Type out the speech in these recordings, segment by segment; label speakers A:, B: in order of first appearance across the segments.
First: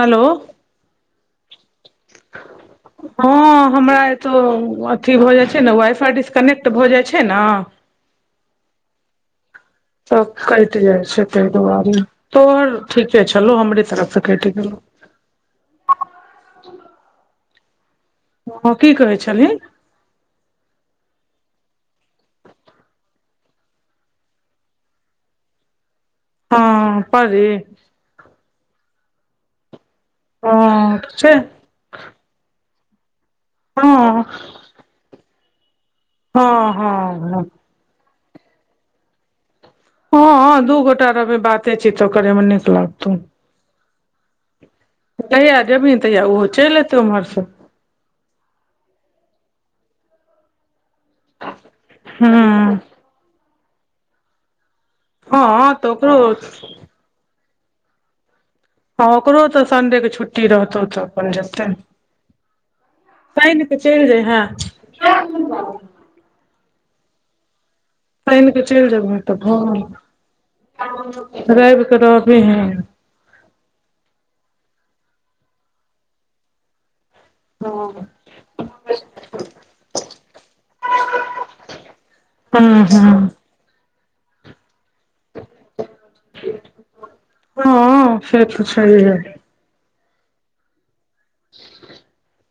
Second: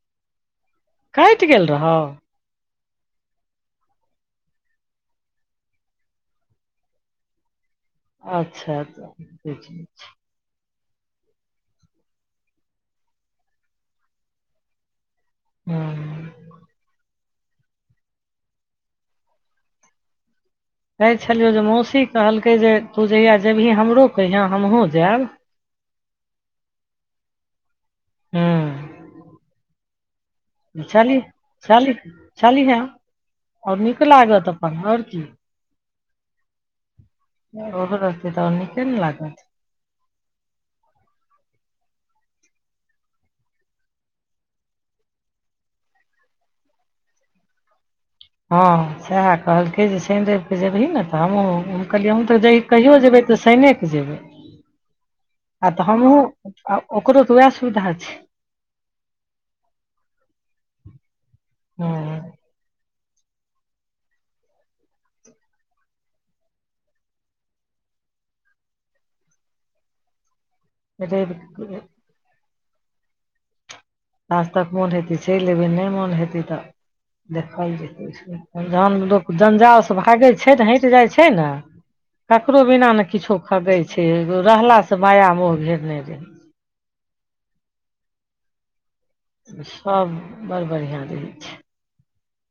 A: Hello
B: कटि गेल रहौ
A: [inaudible] हँ हमरा एतो अथी भऽ जाइ छै ने वाइ फाई डिस्कनेक्ट भऽ जाइ छै ने
B: अच्छा
A: तऽ कटि जाइ छै तहि दुआरे तोहर ठीके छलौ हमरे तरफ से कटि गेलो
B: हँ
A: हँ की कहै छली
B: कहै छलियौ जे मौसी कहलकै जे तू जहिया जेबही हमरो कहिहे हमहुं जायब
A: हँ परी
B: हुँ
A: हँ से
B: छलीहे आओर
A: हँ
B: नीक लागत अपन आओर की
A: हँ हँ हँ
B: ओहो रास्ते तऽ नीके ने लागत
A: हँ दू गोटा री बाते छी तो करे मे नीक लागतौ जहिआ जेबही तहिया ओहो चलि एयतै ओम्हरसँ
B: हँ सएह कहलकै जे शनि रविके जेबही ने तऽ हमहूँ कहलै हमहँ
A: हँ
B: तऽ ज कहियओ जेयबै तऽ शैने क जेबै आ
A: हँ
B: तऽ
A: ओकरो
B: हमहुं ओकरो तऽ उएह सुविधा छै
A: हँ ओकरो तऽ संडेके छुट्टी रहतौ तऽ अपन जते ने
B: हँ
A: शनि क चलि जैयहें आन कऽ चलि जेबह तऽ भ
B: रवि
A: रविके रहबी ह
B: आाज तक मोन हेतै चलि एबै नय मोन हेतै तऽ देखल जेतै जन लोक जंजाल से भागै छै ने हटि जाइ छै ने ककरो
A: हूँ
B: बिना ने
A: हूँ
B: किछो खगै छै रहलासँ माया मोह घेरने रहै
A: हँ से तऽ छै
B: सब बड़ बढ़ियाँ रहै छै
A: [inaudible]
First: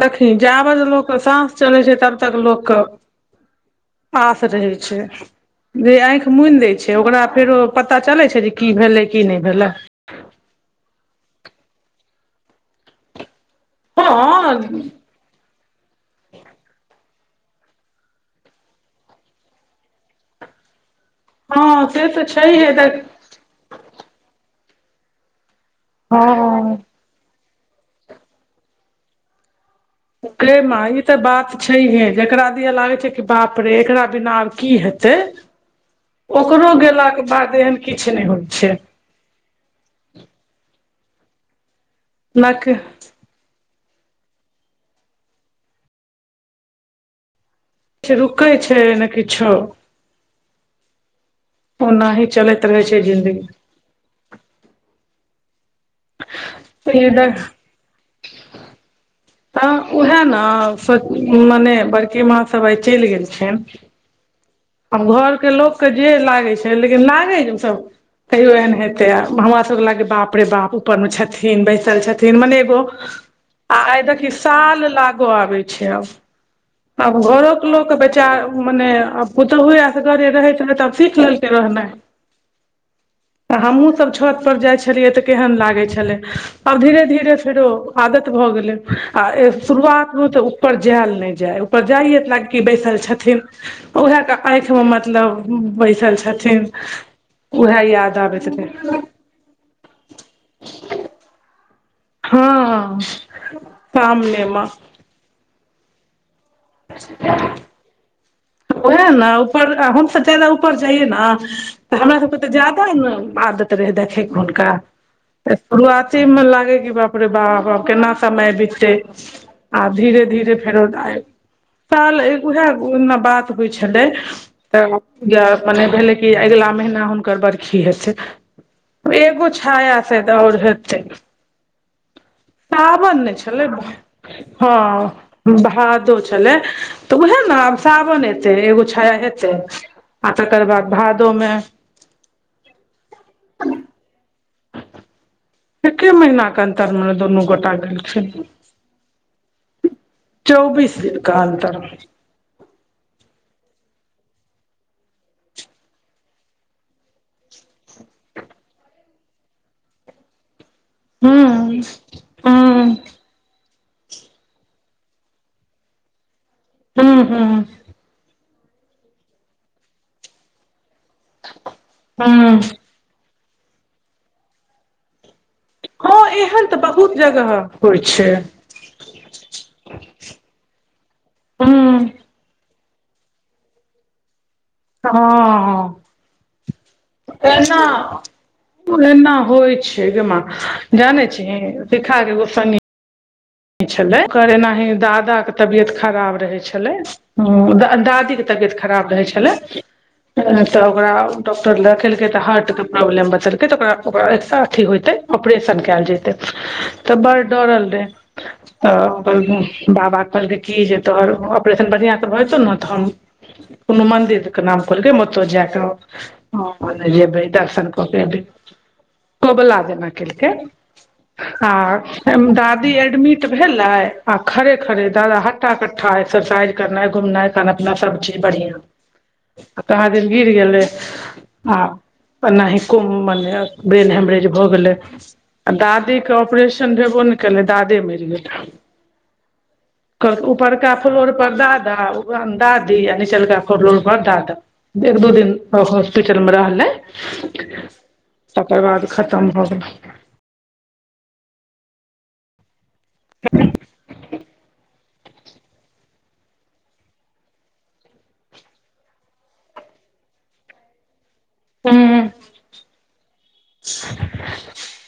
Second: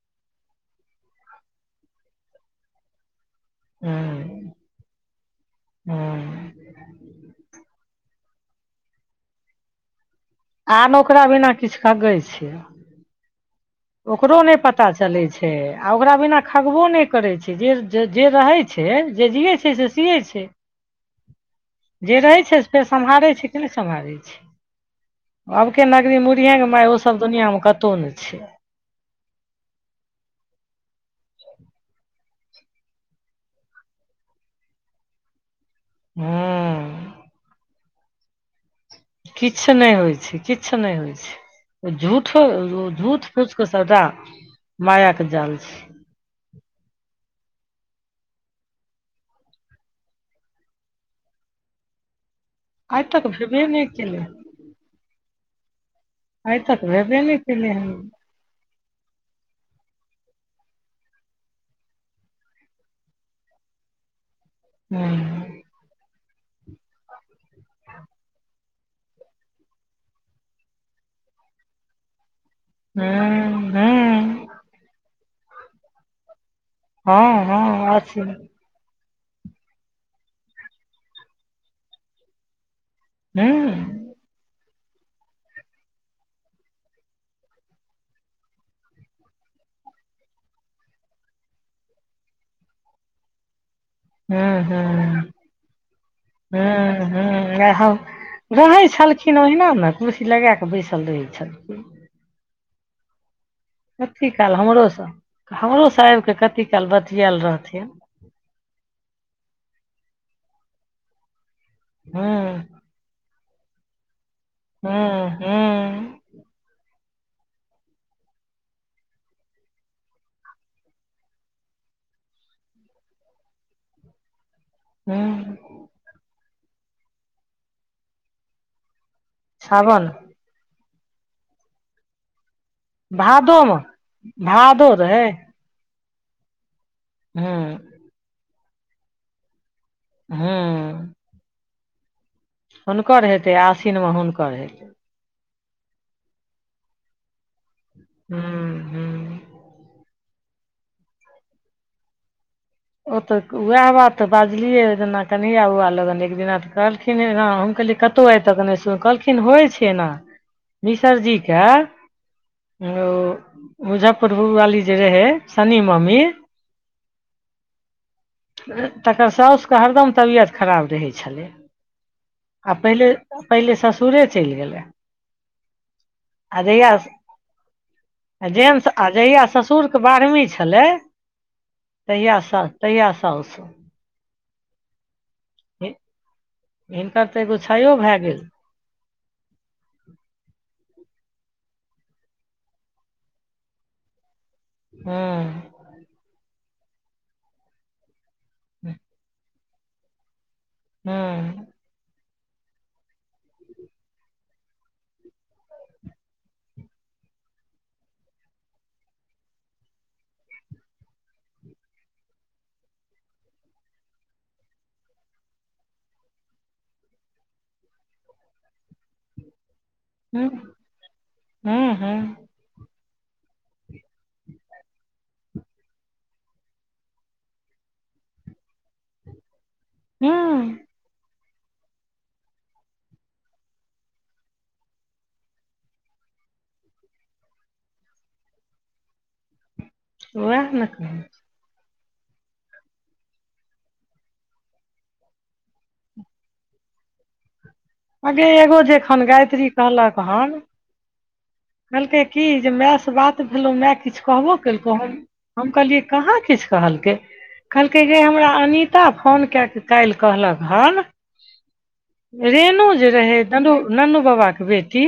A: देखी जाबज लोकके साँस चलै छै तब तक लोकके
B: हँ
A: आास रहै छै जे
B: हँ
A: आँखि मुनि दै छै ओकरा फेरो पता चलै छै जे की भेलै की नय भेलै
B: आर ओकरा बिना किछु कगै छै
A: हँ
B: ओकरो नय पता छै चलै छै आ ओकरा बिना खगबो नय करै छै जे जे रहै छै जे जियै छै से
A: हँ से
B: जे
A: तऽ
B: रहै छै
A: छैहे
B: फेर
A: देख
B: सम्हारै छै सम्हारै छै आबके नगरी मु
A: हँ
B: माय सब दुनियाँमे कतहु नहि छै
A: केे माँ ई तऽ बात छैहे जेकरा दिया लागै छै कि बाप रे एकरा बिना आ की हेतै ओकरो
B: हँ
A: गेलाके बाद एहन किछु नय होइ छै
B: किछु नय होइ छै किछु नय होइ छै झूठो
A: न किछ
B: झूठ खुश कऽ श्रदा माया के जाल छै
A: रुकै छै ने किछो ओना ही चलैत रहै छै
B: आइ तक भेबे
A: जिन्दगी
B: नर केलै आइ त भेबे
A: ई
B: नय कैलै हन
A: तऽ उएह ने मने बड़की माँ सभ आइ चलि गेलखिन
B: हूँ
A: आब घर के लोक के जे लागे छै लेकिन लागे जेसभ कहियो एहन हेते तऽ हमरा सबके लागै बाप रे बाप ऊपर मे छथिन बैसल छथिन मने एगो
B: हूँ
A: आ आइ देखी
B: हूँ
A: साल लागऽ आबै छै आब आब
B: हँ
A: घरो कऽ लोक
B: हँ
A: केँ
B: अछि
A: बेचा
B: हूँ
A: मने आब पुतोहुए असगरे रहेत रहैत आब सीख लेलकै रहनाइ तऽ
B: हूँ
A: हमहूँसभ छत पर जाइ छलियै तऽ केहेन लागै छलै आब धीरे धीरे फेरो आदत भऽ गेले आ ए शुरुआत मे तऽ ऊपर जैल नय जाय ऊपर जाइय लागै की बैसल छथिन उहै टा
B: हूँ
A: आँइख मऽ
B: हूँ
A: मतलब बैसल छथिन उहै याद आबैत रहै
B: खिन ओहिना नऽ कुर्सी लगै कऽ बैसल रहै छ
A: हँ
B: कती काल
A: सामनेमे
B: हमरो सँ हमरो सँ आइब कऽ कती काल बतियैल रहथिन
A: ओहै नऽ ऊपर आ हमसब जादा ऊपर जाइयै नऽ तऽ हमरा सब केँ तऽ
B: हूँ
A: जादा नऽ आदत रहै देखै कऽ हुनका
B: हूँ हूँ
A: शुरुआती मऽ लागै कि बाप रै बाप आब केना समय बिततै आब धीरे धीरे फेरो आए साल उहै ओय दिना बात बतबै छलै तऽ या
B: हूँ
A: माने भेलै अगिला महीना हुनकर बर्खी हेतै एगो छाया
B: सावन
A: साइद आओर होेतै साावन नय छलै
B: भादोमे
A: भा -
B: भादो रहै
A: हँ भादो छलै तऽ उहै नऽ
B: हूँ
A: आब साबन एतै एगो छाया हेतै आ तकर बाद भा
B: हूँ
A: दो मे
B: हुनकर हेतै आसिनमे हुनकर हेतै
A: एके महीना कऽ अंतर मऽ नऽ दुनू गोटा गेलखिन
B: हूँ हूँ
A: चौबीस दिनका‌ अंतर मऽ
B: ओ तऽ वैह बात तऽ बाजलियै जेना कनहैया बौआ लगन एक दिना तऽ कहल खिन नऽ हम कहलियै कतहु आय तक नय सुन कहलखिन होइ छै एना
A: हँ
B: मिसरजीके
A: हँ
B: ओ मुजफ्फरपुर वाली जे रहै शनी ममी
A: हुँ हुँ
B: तकर साउस कऽ हरदम तबियत खराब रहै छलै
A: हूँ
B: आ पहिले। पहिले ससुरे चैल गेलै
A: हँ
B: आ
A: एहन तऽ
B: जहिया
A: बहुत जगह होइ छै
B: आ जेन्स आ जहिया ससुर केँ बारहमी छलै
A: हूँ
B: तहिया साउस तहिया साउस।
A: हँ
B: हिनकर तऽ एगो
A: एना
B: छयो भए गेल
A: एना होइ छै गे माँ जानै छिही सिखा केँ एगो संगी छलै ओकर एनाहि
B: हँ
A: दादा कऽ तबियत खराब रहै छलै द - दादी केँ तबियत खराब रहै छलै तऽ ओकरा
B: हँ
A: डॉक्टर कऽ देखेलकै तऽ हार्ट कऽ प्रॉब्लम बचलकै तऽ ओकरा ओकरा एकसँ अथी होतै ऑपरेशन कैल जेतै तऽ बड़ डरल रहे तऽ ओकर बाबा कहलकै की जे तोहर ऑपरेशन बढ़िया सँ भऽ जेतौ नऽ तऽ हम कोनो मन्दिर द - कऽ नाम कहलकै हम ओतऽ जा कऽ हँ हम ओतऽ जेबै दर्शन कऽ कऽ एबै कोबला जेना
B: हँ
A: केलकै आ
B: हँ
A: एम
B: हँ
A: दादी एय एडमिट भेले आ खड़े खड़े दादा हट्ठटा कट्ठा एक्सरसाइज करनाय घुमनाय खाना पीना सब चीज बढ़िया कहाँ दिन गिर
B: हँ
A: गेलै आ एनाहि को मने ब्रेन हेमरेज भऽ गेलै। आ दादी के ऑपरेशन भेबो ने केले। दादे मरि गेलै
B: उएह ने
A: उपरका
B: कहलहुँ
A: फ्लोर पर दादा। दादी आ निचलका फ्लोर पर दाद एक दू दिन हॉस्पिटल मे रहले। [inaudible]
B: अगे एगो जेखन
A: खतम
B: गायत्री
A: भऽ गेलै
B: कहलक हन कहलकै की जे मै। बात भेलहु माय किछु कहबो केलकौ हम कहलियै कहाँ किछु कहलकै। कहलकै जे हमरा अनता फोन कए कऽ काल्हि कहलक हन।
A: हुँ
B: रेणु जे रहै ननु ननु बाबाके बेटी।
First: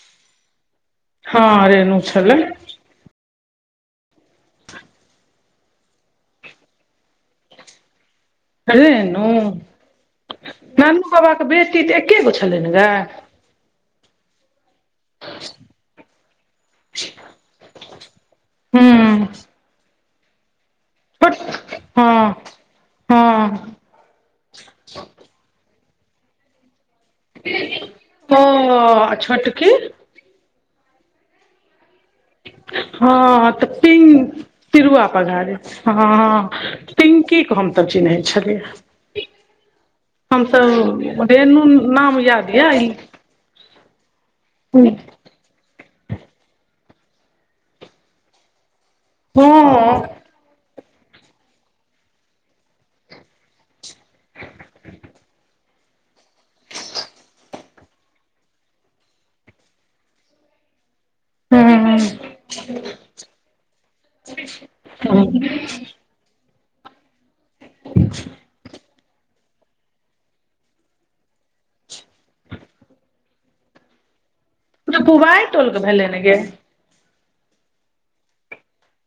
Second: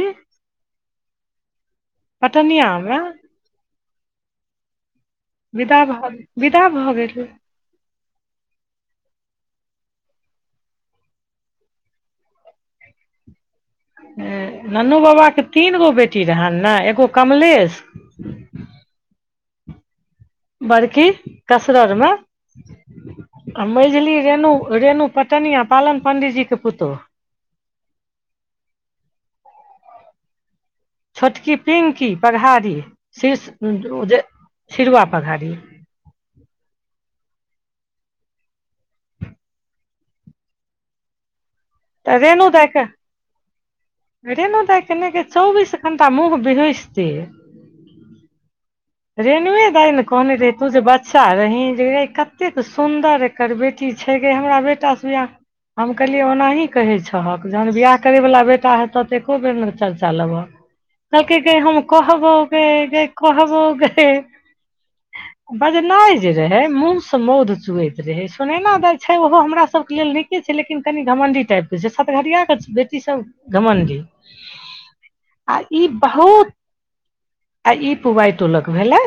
A: हँ रेनु छलै।
B: हमरा। बिदा भऽ गेल बिदा भऽ गेल।
A: कले नू। नानू बाबाके बेटी तऽ एक्के गो छलै ने गै।
B: ननु बाबाके तीन गो बेटी रहनि ने एगो कमलेश।
A: हूँ।
B: बड़की
A: छोट
B: कसररमे।
A: हँ
B: हम
A: हँ
B: मैझली रेणु रेणु पटनिया पालन पण्डीजीके पुतहु।
A: ओ आ छोटकी।
B: छोटकी पिंकी पघारी शीर्ष
A: हँ तऽ
B: जे छिरुआ पघारी
A: हँ हँ पिंकी के हम तऽ चिन्हैत छलियै हमसब रेणु
B: तऽ
A: नाम
B: रेणु
A: याद
B: तक
A: यऽ ई
B: रेनु तक ने के चौबीस हमत मुँह विहुस्ती। रेणुए दइ ने
A: हँ
B: कोने रहे तू जे बाच। बच्चा रही जे रे कतेक सुन्दर एकर बेटी छै गे हमरा बेटास बियाह। हम कहलियै ओनाही कहै छहक जहन बियाह करैवला बेटा हेतह तऽ एको बेर नय चर्चा लेबह।
A: [inaudible]
B: त क कह हम
A: हँ
B: कहबौ क कहबौ बजनाय जे रहै मुँहस मौध चुऐत रहै सुनैना दाय छै ओहो हमरा सबके लेल नीके छै लेकिन कनि घमण्डी टाइपके छै सतघरियाके बेटी सब गमनडी
A: पुबाइ
B: आ
A: टोलके
B: ई
A: भेलै ने गे
B: बहुत आ ई पुवाइ टोलक भेले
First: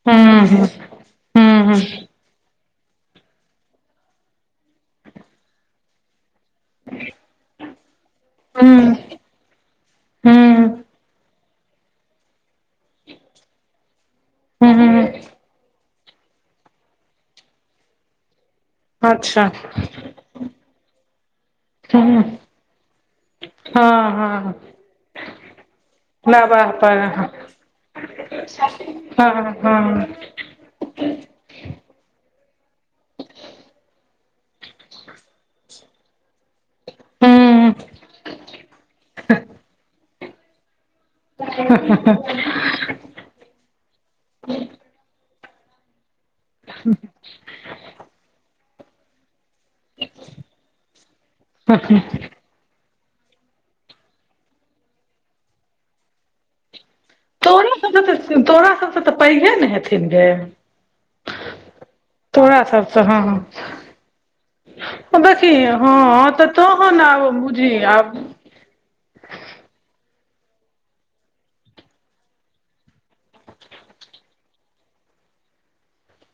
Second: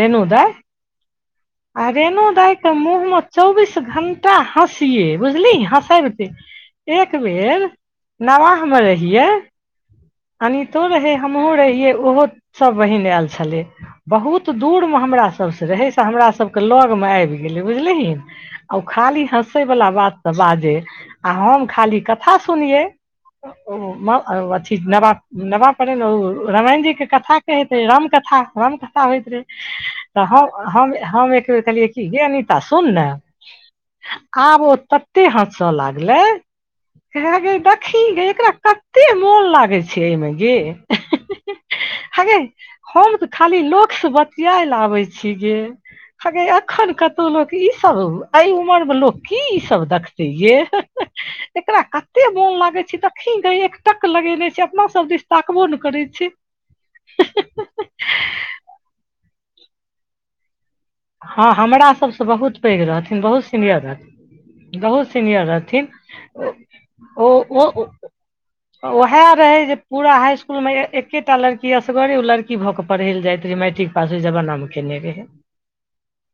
B: रेणु दइ
A: हूँ हूँ हूँ
B: आ रेणु दइ त मुँह मे चौबीस घंटा हँसिये बुझली हँसेबते एक बेर नवाह मे
A: हूँ
B: रहियै
A: हूँ
B: अनतो रहे हमहुं रहियै ओहो सब बहिन आयल छले बहुत
A: हूँ
B: दूरमे
A: हूँ
B: हमरा सभसँ रहै से हमरा सभके लगमे आबि गेलै बुझलिहीन आ ओ खाली
A: अच्छा
B: हँसैवला बातसँ बाजै आ हम खाली
A: हूँ
B: कथा सुनियै
A: हँ हँ
B: अथी नव नवाह पढ़ ओ
A: नवाह
B: रामायण
A: पर
B: जीके कथा कहैत रहै रामकथा पता होइत रहे
A: हँ हँ
B: तऽ हम हम एक बेर कहलियै कि हे अनीता सुन ने आब ओ तते हँसय लागलै कहै गे
A: हूँ
B: देखही गे एकरा कते मोन लागै छै एहिमे गे हगे हम तऽ खाली लोकसँ बतियाए लै आबै छी गे हे एखन कतहु लोक ई सब एहि उमर मे लोक की ई सब देखतै ये
A: [unintelligible]
B: मोन लागे छै तखन ग एकटक लगेने छै अपना सब दिश ताकबो ने करै छै
A: तोरो सब
B: [unintelligible]
A: तोरा सब सँ तऽ पैघे ने हेथिन गे
B: हँ हमरा सभसँ बहुत
A: तोरा
B: पैघ
A: सबसँ
B: रहथिन
A: हँ
B: बहुत सीनियर रहथिन बहुत
A: हँ
B: सीनियर
A: देखी
B: रहथिन
A: हँ तऽ तोहन आब
B: ओ ओ
A: बुझही आब
B: उएह रहै जे पूरा हाइ इस्कुलमे एकेटा लड़की असगरे ओ लड़की भऽ कऽ पढ़य लए जाइत रहै मैट्रिक पास होइ जमाना मऽ केने रहय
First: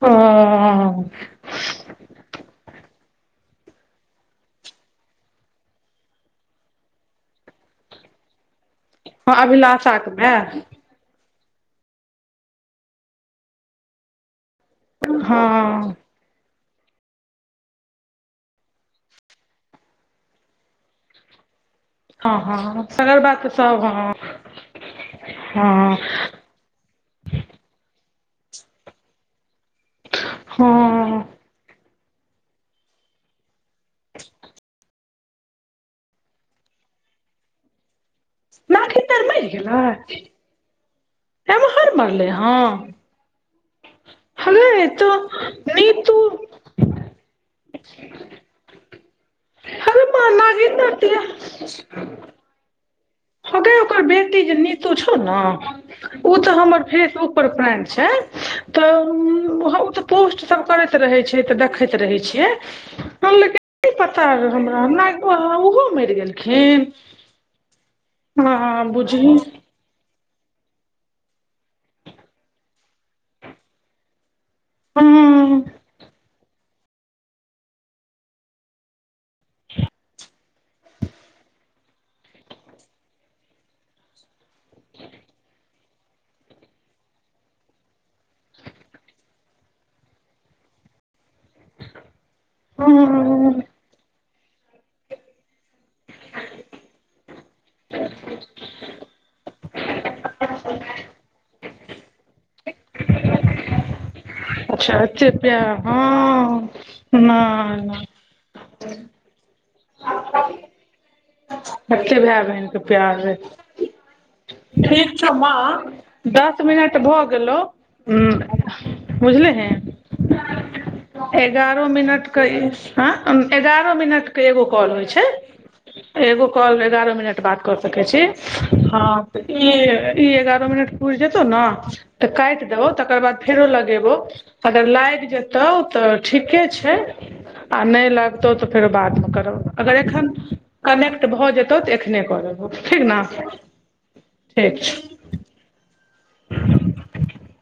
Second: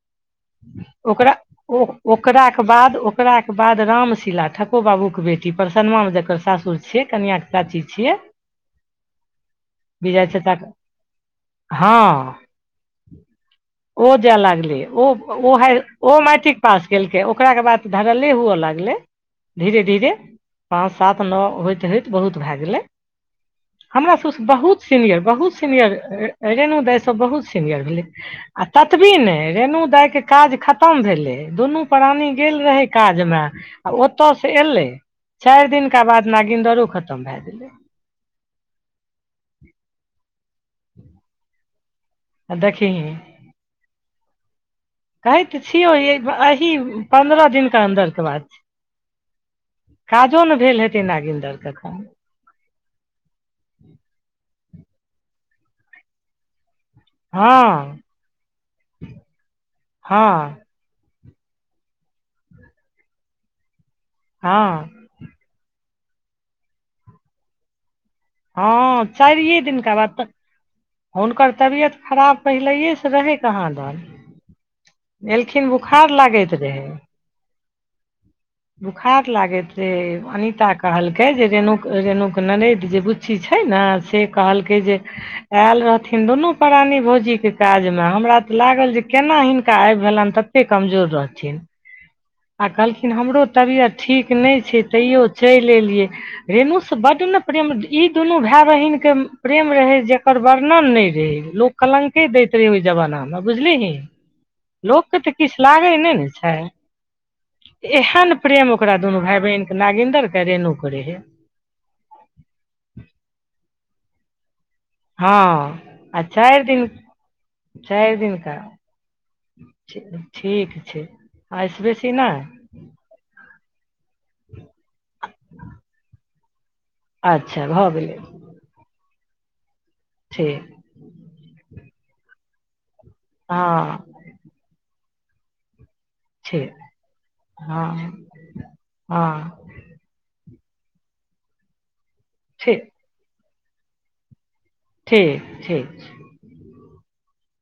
A: हँ
B: ओकरा ओ ओकराके बाद ओकराके बाद रामशला ठको बाबूके बेटी परसनमामे जकर सासुर छैिय कनिआँ कऽ चाची छियै
A: [inaudible] अभिलाषाके
B: विजय
A: माय
B: चाचा कऽ हँ ओ जाय लागलै ओ ओ
A: हँ
B: ओ मेट्रीक पास केलकै ओकरा के बाद धरले हुअ लगलै धीरे धीरे पाँच सात न‌अ होइत होइत बहुत
A: हँ
B: भए गेलै
A: हँ सगर बात तऽ सब हँ
B: हमरा सबसँ बहुत सीनियर बहुत सीनियर
A: हँ
B: रेणु दाइ सब बहुत सीनियर भेलै आ ततबे न‌इ रेणु दइके काज खतम भेलै
A: हँ
B: दुनू प्राणी गेल रहै काजमे आ ओत सऽ एलै चायर दिनका बाद नागिन्दरो खतम भए गेलै
A: नागिन्दर मैयर गेलै एमे हर मारले ह
B: आ देखेी
A: [unintelligible]
B: कहै तऽ छियौ ई
A: नीतू
B: एही पन्द्रह दिनके अन्दरके बात छिए
A: अरे माँ
B: काजो ने
A: नागिन
B: भेल
A: दाइ
B: हेतै
A: तऽ
B: नागिन्दर कऽ अखन
A: हेगे ओकर बेटी जे नीतो छौ ने ओ तऽ हमर फे फेस्बूक पर
B: हँ
A: फ्रैंड छै तऽ उ तऽ
B: हँ
A: पोस्ट सब कर रहै छै तऽ देखैत रहै छियै हम लेकिन की पता
B: हँ
A: हमरा हमरा बा ओहो मैयर गेलखिन
B: हँ चायैरे दिननका बाद तऽ हुनकर तबियत खराब पहिलैएसँ रहै कहाँ दन
A: हँ
B: एलखिन बोखार लागैत रहै बोखार लागैत रहे अनिता कहलकै जे रेणुक रेणुक नरैद जे बु अथि छै ने से कहलकै जे आयल रहथिन दुनू प्राणी भोजीके काजमे हमरा तऽ लागल जे केना हिनका आबि भेलनि तत कमजोर रहथिन आ कहलखिन हमरो
A: हँ
B: तबियत ठीक नहि तैयो चलि एलियै रेणु से बड ने प्रेम ई दुनू भाय बहिनके प्रेम रहै जेकर वर्णन नहि रहै लोक कलङके दैत रहै ओहि जमानामे बुझलिीही
A: अच्छा
B: लोकके
A: एते
B: तऽ किछु
A: प्यार
B: लागै नहि ने छै
A: हँ नहि नहि
B: एहन प्रेम ओकरा दुनू भाय बहिनके नागिन्दर के रेणु के रहय
A: कते भाय बहिनके प्यार रहै ठीक छौ माँ
B: हँ आ
A: दस
B: चारि दिन
A: मिनट भऽ गेलो
B: चारि दिनका
A: हुँ बुझलिहि
B: ठीक छै एहिसँ
A: एगारो
B: बेसी
A: मिनट
B: नहि
A: कऽ ई आ अ एगारह मिनट कऽ एगो कॉल होइ छै एगो कॉल एगारह मिनट बात
B: अच्छा
A: कऽ
B: भऽ
A: सकै
B: गेलै
A: छी हँ तऽ ई ई एगारह
B: ठीक
A: मिनट पुरि जेतौ नऽ तऽ काइट देबौ तकर बाद फेरो
B: हँ
A: लगेबौ अगर लाइग जेतौ तऽ ठीके
B: ठीक
A: छै आ
B: हँ
A: नय लगतौ तऽ फेरो बादमे
B: हँ
A: करबौ अगर एखन कनेक्ट भऽ जेत तऽ एखने करबौ ठीक नऽ ठीक छै
B: ठीक ठीक छै
A: [inaudible]